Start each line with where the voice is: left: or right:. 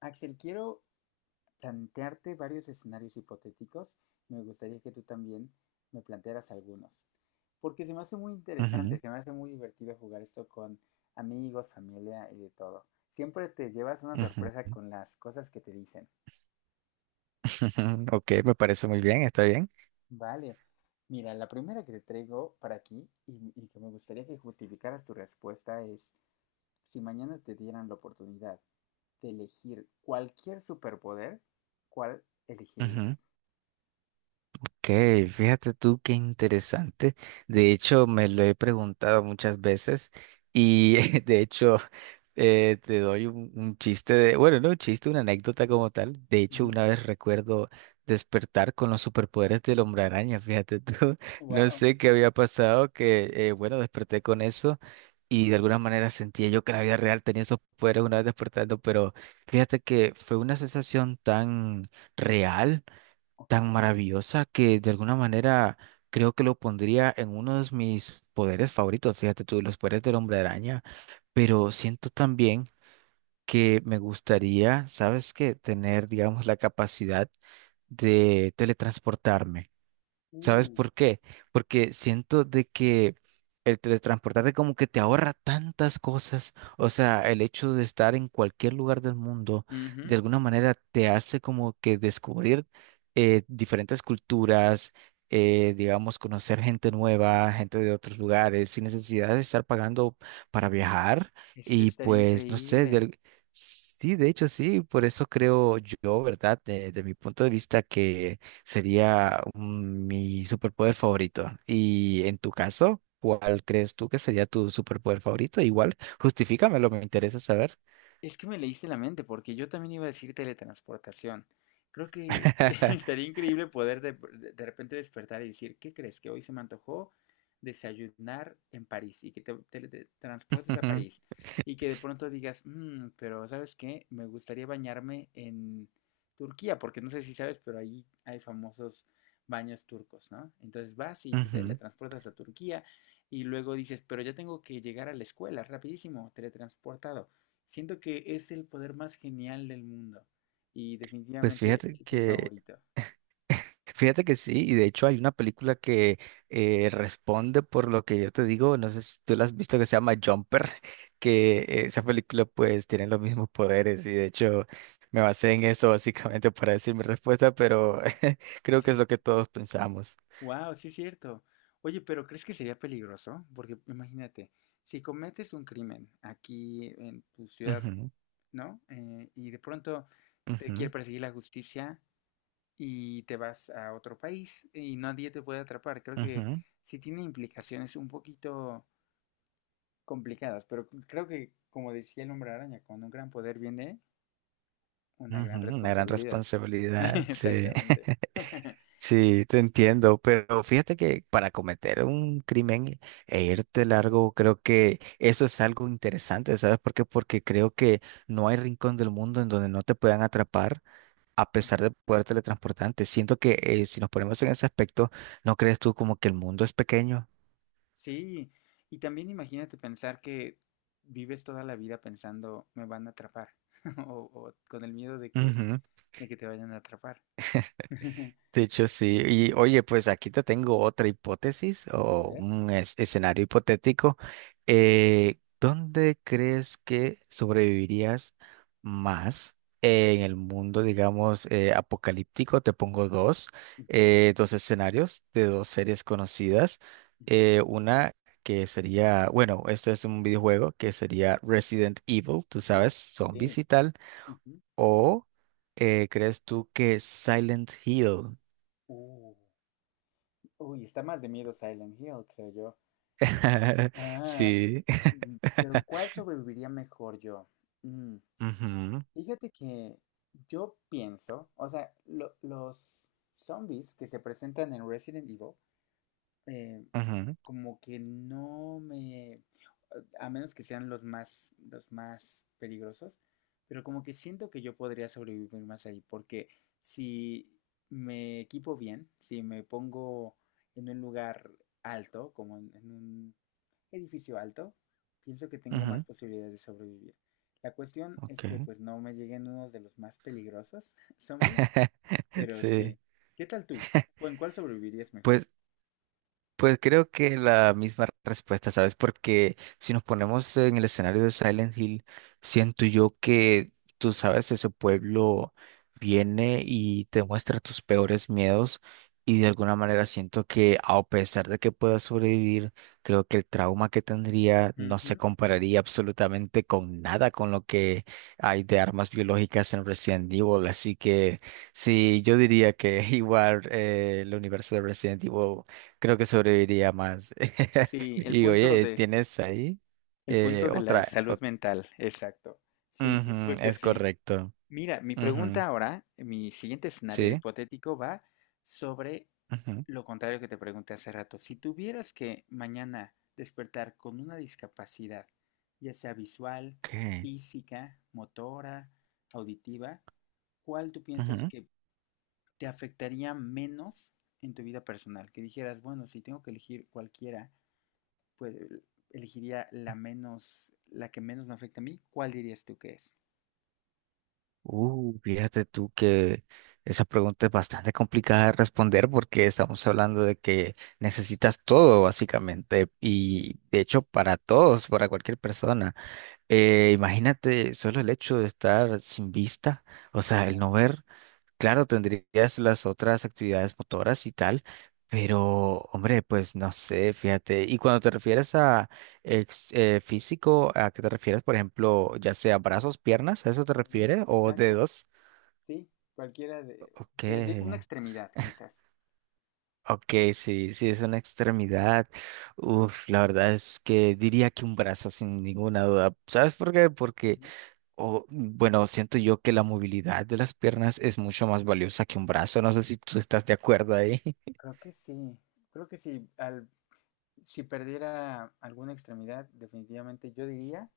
left: Axel, quiero plantearte varios escenarios hipotéticos. Me gustaría que tú también me plantearas algunos, porque se me hace muy interesante,
right: Ujú,
left: se me hace muy divertido jugar esto con amigos, familia y de todo. Siempre te llevas una
right: ujú.
left: sorpresa con las cosas que te dicen.
right: Ok, me parece muy bien, está bien.
left: Vale, mira, la primera que te traigo para aquí y que me gustaría que justificaras tu respuesta es, si mañana te dieran la oportunidad de elegir cualquier superpoder, ¿cuál elegirías?
right: Ok, fíjate tú qué interesante. De hecho, me lo he preguntado muchas veces y de hecho te doy un chiste de, bueno, no un chiste, una anécdota como tal. De hecho, una vez recuerdo despertar con los superpoderes del hombre araña, fíjate tú. No
left: Wow.
right: sé qué había pasado, que bueno, desperté con eso y de alguna manera sentía yo que en la vida real tenía esos poderes una vez despertando, pero fíjate que fue una sensación tan real, tan
left: Ok.
right: maravillosa que de alguna manera creo que lo pondría en uno de mis poderes favoritos, fíjate tú, los poderes del hombre araña, pero siento también que me gustaría, ¿sabes qué? Tener, digamos, la capacidad de teletransportarme. ¿Sabes
left: uh,
right: por qué? Porque siento de que el teletransportarte como que te ahorra tantas cosas. O sea, el hecho de estar en cualquier lugar del mundo,
left: Ujú.
right: de alguna manera te hace como que descubrir diferentes culturas, digamos, conocer gente nueva, gente de otros lugares, sin necesidad de estar pagando para viajar.
left: Eso
right: Y
left: estaría
right: pues, no sé,
left: increíble.
right: sí, de hecho sí, por eso creo yo, ¿verdad? de mi punto de vista que... Sería mi superpoder favorito. Y en tu caso, ¿cuál crees tú que sería tu superpoder favorito? Igual, justifícamelo, me interesa saber.
left: Es que me leíste la mente, porque yo también iba a decir teletransportación. Creo que estaría increíble poder repente despertar y decir, ¿qué crees? Que hoy se me antojó desayunar en París y que te teletransportes a
right: Ujú,
left: París y que de pronto digas, "Mm, pero ¿sabes qué? Me gustaría bañarme en Turquía, porque no sé si sabes, pero ahí hay famosos baños turcos, ¿no? Entonces vas y te
right: ujú.
left: teletransportas a Turquía y luego dices, pero ya tengo que llegar a la escuela rapidísimo, teletransportado. Siento que es el poder más genial del mundo y
right: Pues
left: definitivamente es mi favorito.
right: fíjate que sí, y de hecho hay una película que responde por lo que yo te digo, no sé si tú la has visto, que se llama Jumper, que esa película pues tiene los mismos poderes y de hecho me basé en eso básicamente para decir mi respuesta, pero creo que es lo que todos pensamos.
left: Wow, sí es cierto. Oye, pero ¿crees que sería peligroso? Porque imagínate, si cometes un crimen aquí en tu ciudad, ¿no? Y de pronto te quiere
right: Ujú,
left: perseguir la justicia y te vas a otro país y nadie te puede atrapar. Creo que
right: ujú,
left: sí tiene implicaciones un poquito complicadas, pero creo que, como decía el hombre araña, con un gran poder viene una
right: ujú.
left: gran
right: Una gran
left: responsabilidad.
right: responsabilidad, sí.
left: Exactamente.
right: Sí, te entiendo, pero fíjate que para cometer un crimen e irte largo, creo que eso es algo interesante, ¿sabes por qué? Porque creo que no hay rincón del mundo en donde no te puedan atrapar a
left: Ujú.
right: pesar de poder teletransportarte. Siento que si nos ponemos en ese aspecto, ¿no crees tú como que el mundo es pequeño?
left: Sí, y también imagínate pensar que vives toda la vida pensando, me van a atrapar, o con el miedo de que te vayan a atrapar.
right: De hecho,
left: Sí, sí, sí.
right: sí. Y oye, pues aquí te tengo otra hipótesis
left: A
right: o
left: ver.
right: un escenario hipotético. ¿Dónde crees que sobrevivirías más en el mundo, digamos, apocalíptico? Te pongo dos,
left: Ujú,
right: eh, dos escenarios de dos series conocidas.
left: ujú.
right: Una que sería, bueno, esto es un videojuego que sería Resident Evil, tú
left: Uh,
right: sabes,
left: sí.
right: zombies y tal.
left: Ujú.
right: O ¿crees tú que Silent Hill?
left: Uh, Uy, está más de miedo Silent Hill, creo yo. Ah,
right: Sí.
left: mm, pero ¿cuál sobreviviría mejor yo? Mm,
right: Ujú,
left: fíjate que yo pienso, o sea, los zombies que se presentan en Resident Evil eh,
right: ujú,
left: como que no me, a menos que sean los más peligrosos, pero como que siento que yo podría sobrevivir más ahí, porque si me equipo bien, si me pongo en un lugar alto, como en un edificio alto, pienso que tengo más
right: ujú,
left: posibilidades de sobrevivir. La cuestión
right: ok.
left: es que pues no me lleguen unos de los más peligrosos zombies, pero
right: Sí.
left: sí. ¿Qué tal tú? ¿O en cuál sobrevivirías mejor?
right: Pues Pues creo que la misma respuesta, ¿sabes? Porque si nos ponemos en el escenario de Silent Hill, siento yo que, tú sabes, ese pueblo viene y te muestra tus peores miedos y de alguna manera siento que a pesar de que puedas sobrevivir, creo que el trauma que tendría no se
left: Ujú.
right: compararía absolutamente con nada con lo que hay de armas biológicas en Resident Evil. Así que sí, yo diría que igual el universo de Resident Evil. Creo que sobreviviría más.
left: Sí,
right: Y oye, ¿tienes ahí
left: el punto de la
right: otra?
left: salud mental, exacto. Sí, yo creo
right: Ujú,
left: que
right: es
left: sí.
right: correcto.
left: Mira, mi pregunta
right: Ujú,
left: ahora, mi siguiente escenario
right: sí.
left: hipotético va sobre
right: Ujú,
left: lo contrario que te pregunté hace rato. Si tuvieras que mañana despertar con una discapacidad, ya sea visual,
right: ok,
left: física, motora, auditiva, ¿cuál tú piensas
right: ujú.
left: que te afectaría menos en tu vida personal? Que dijeras, bueno, si tengo que elegir cualquiera, pues elegiría la menos, la que menos me afecta a mí. ¿Cuál dirías tú que es?
right: Fíjate tú que esa pregunta es bastante complicada de responder porque estamos hablando de que necesitas todo, básicamente,
left: Ujú.
right: y de hecho para todos, para cualquier persona. Imagínate solo el hecho de estar sin vista, o sea, el
left: Wow.
right: no ver. Claro, tendrías las otras actividades motoras y tal, pero hombre, pues no sé, fíjate. Y cuando te refieres a físico, ¿a qué te refieres? Por ejemplo, ya sea brazos, piernas, ¿a eso te
left: Ujú,
right: refieres? ¿O
left: exacto,
right: dedos?
left: sí, cualquiera de,
right: Ok,
left: sí, así, una extremidad quizás.
right: ok, sí, sí, es una extremidad. Uf, la verdad es que diría que un brazo sin ninguna duda. ¿Sabes por qué? Porque,
left: Ujú.
right: o bueno, siento yo que la movilidad de las piernas es mucho más valiosa que un brazo. No sé si tú estás de acuerdo ahí.
left: Creo que sí, creo que sí, si perdiera alguna extremidad, definitivamente yo diría,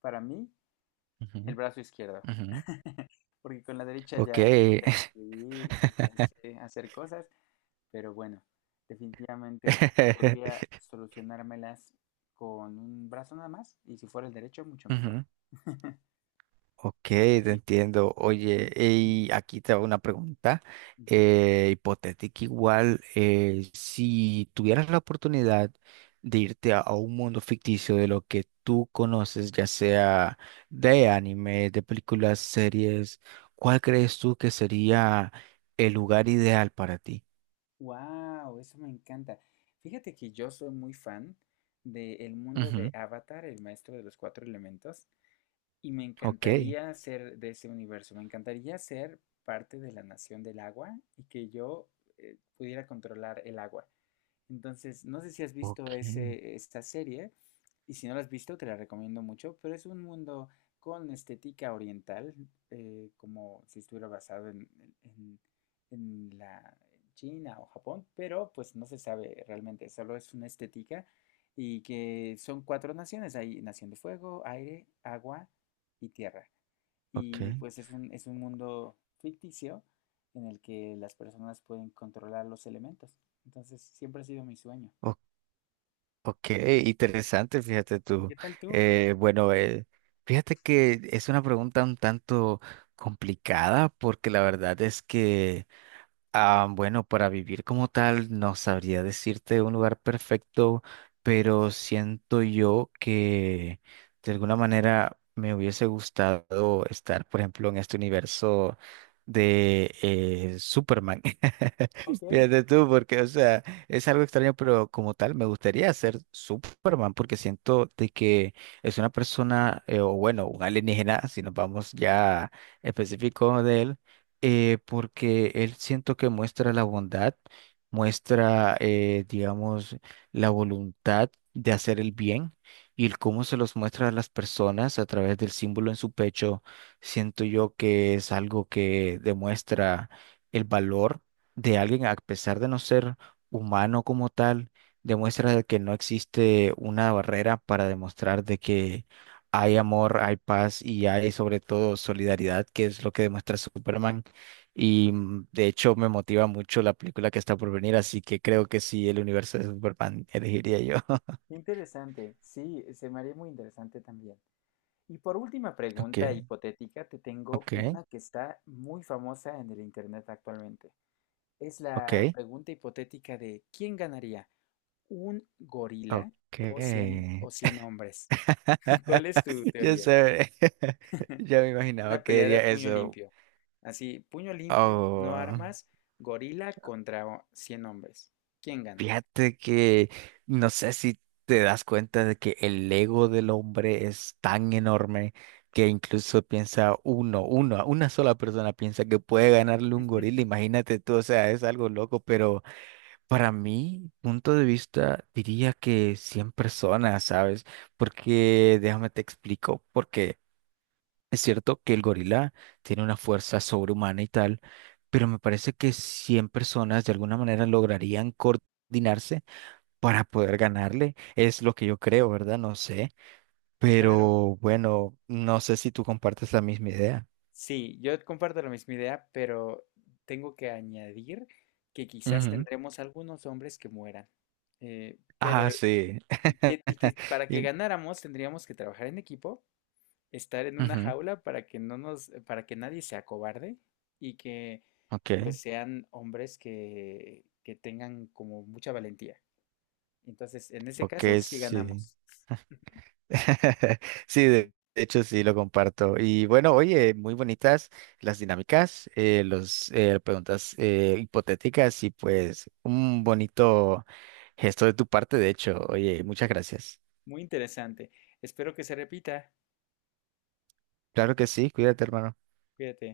left: para mí, el brazo izquierdo,
right: Ujú,
left: porque con la derecha
right: ok.
left: ya, ya sé escribir y ya sé hacer cosas. Pero bueno, definitivamente creo que podría solucionármelas con un brazo nada más y si fuera el derecho, mucho mejor.
right: Ujú. Ok, te
left: Sí.
right: entiendo. Oye, y aquí te hago una pregunta hipotética igual. Si tuvieras la oportunidad de irte a un mundo ficticio de lo que tú conoces, ya sea de anime, de películas, series, ¿cuál crees tú que sería el lugar ideal para ti?
left: Wow, eso me encanta. Fíjate que yo soy muy fan del mundo de
right: Ujú.
left: Avatar, el maestro de los cuatro elementos, y me
right: Ok,
left: encantaría ser de ese universo. Me encantaría ser parte de la nación del agua y que yo pudiera controlar el agua. Entonces, no sé si has visto
right: ok,
left: esta serie, y si no la has visto, te la recomiendo mucho, pero es un mundo con estética oriental, como si estuviera basado en- en la China o Japón, pero pues no se sabe realmente, solo es una estética y que son cuatro naciones, hay nación de fuego, aire, agua y tierra.
right: ok,
left: Y pues es un mundo ficticio en el que las personas pueden controlar los elementos. Entonces siempre ha sido mi sueño.
right: ok. Ok, interesante, fíjate
left: ¿Y
right: tú.
left: qué tal tú?
right: Bueno, fíjate que es una pregunta un tanto complicada porque la verdad es que, ah, bueno, para vivir como tal, no sabría decirte un lugar perfecto, pero siento yo que de alguna manera me hubiese gustado estar, por ejemplo, en este universo de Superman.
left: Ok, qué
right: Fíjate tú, porque, o sea, es algo extraño, pero como tal, me gustaría ser Superman, porque siento de que es una persona, o bueno, un alienígena, si nos vamos ya específico de él, porque él siento que muestra la bondad, muestra, digamos, la voluntad de hacer el bien y el cómo se los muestra a las personas a través del símbolo en su pecho, siento yo que es algo que demuestra el valor de alguien a pesar de no ser humano como tal, demuestra de que no existe una barrera para demostrar de que hay amor, hay paz y hay sobre todo solidaridad, que es lo que demuestra Superman. Y de hecho me motiva mucho la película que está por venir, así que creo que sí, el universo de Superman elegiría yo.
left: interesante. Sí, se me haría muy interesante también. Y por última
right: Ok,
left: pregunta hipotética, te tengo
right: ok,
left: una que está muy famosa en el internet actualmente. Es
right: ok,
left: la pregunta hipotética de ¿quién ganaría? ¿Un
right: ok.
left: gorila o 100 hombres? ¿Cuál es tu
right: Ya
left: teoría?
right: sé. Ya me
left: En
right: imaginaba
left: una
right: que
left: pelea de
right: diría
left: puño
right: eso.
left: limpio. Así, puño limpio, no
right: Oh.
left: armas, gorila contra 100 hombres. ¿Quién gana?
right: Fíjate que no sé si te das cuenta de que el ego del hombre es tan enorme que incluso piensa uno, una sola persona piensa que puede ganarle un gorila. Imagínate tú, o sea, es algo loco, pero para mi punto de vista diría que 100 personas, ¿sabes? Porque déjame te explico, porque es cierto que el gorila tiene una fuerza sobrehumana y tal, pero me parece que 100 personas de alguna manera lograrían coordinarse para poder ganarle. Es lo que yo creo, ¿verdad? No sé.
left: Claro.
right: Pero bueno, no sé si tú compartes la misma idea.
left: Sí, yo comparto la misma idea, pero tengo que añadir que quizás
right: Ujú.
left: tendremos algunos hombres que mueran. Eh,
right: Ah,
left: pero,
right: sí.
left: y que para que
right: Y-
left: ganáramos tendríamos que trabajar en equipo, estar en una
right: Ujú.
left: jaula para que no nos, para que nadie sea cobarde y que
right: Ok,
left: pues sean hombres que tengan como mucha valentía. Entonces, en ese
right: ok,
left: caso, sí
right: sí.
left: ganamos.
right: Sí,
left: Muy bien.
right: de hecho sí lo comparto. Y bueno, oye, muy bonitas las dinámicas, los preguntas hipotéticas y pues un bonito gesto de tu parte, de hecho. Oye, muchas gracias.
left: Muy interesante. Espero que se repita.
right: Claro que sí, cuídate, hermano.
left: Cuídate.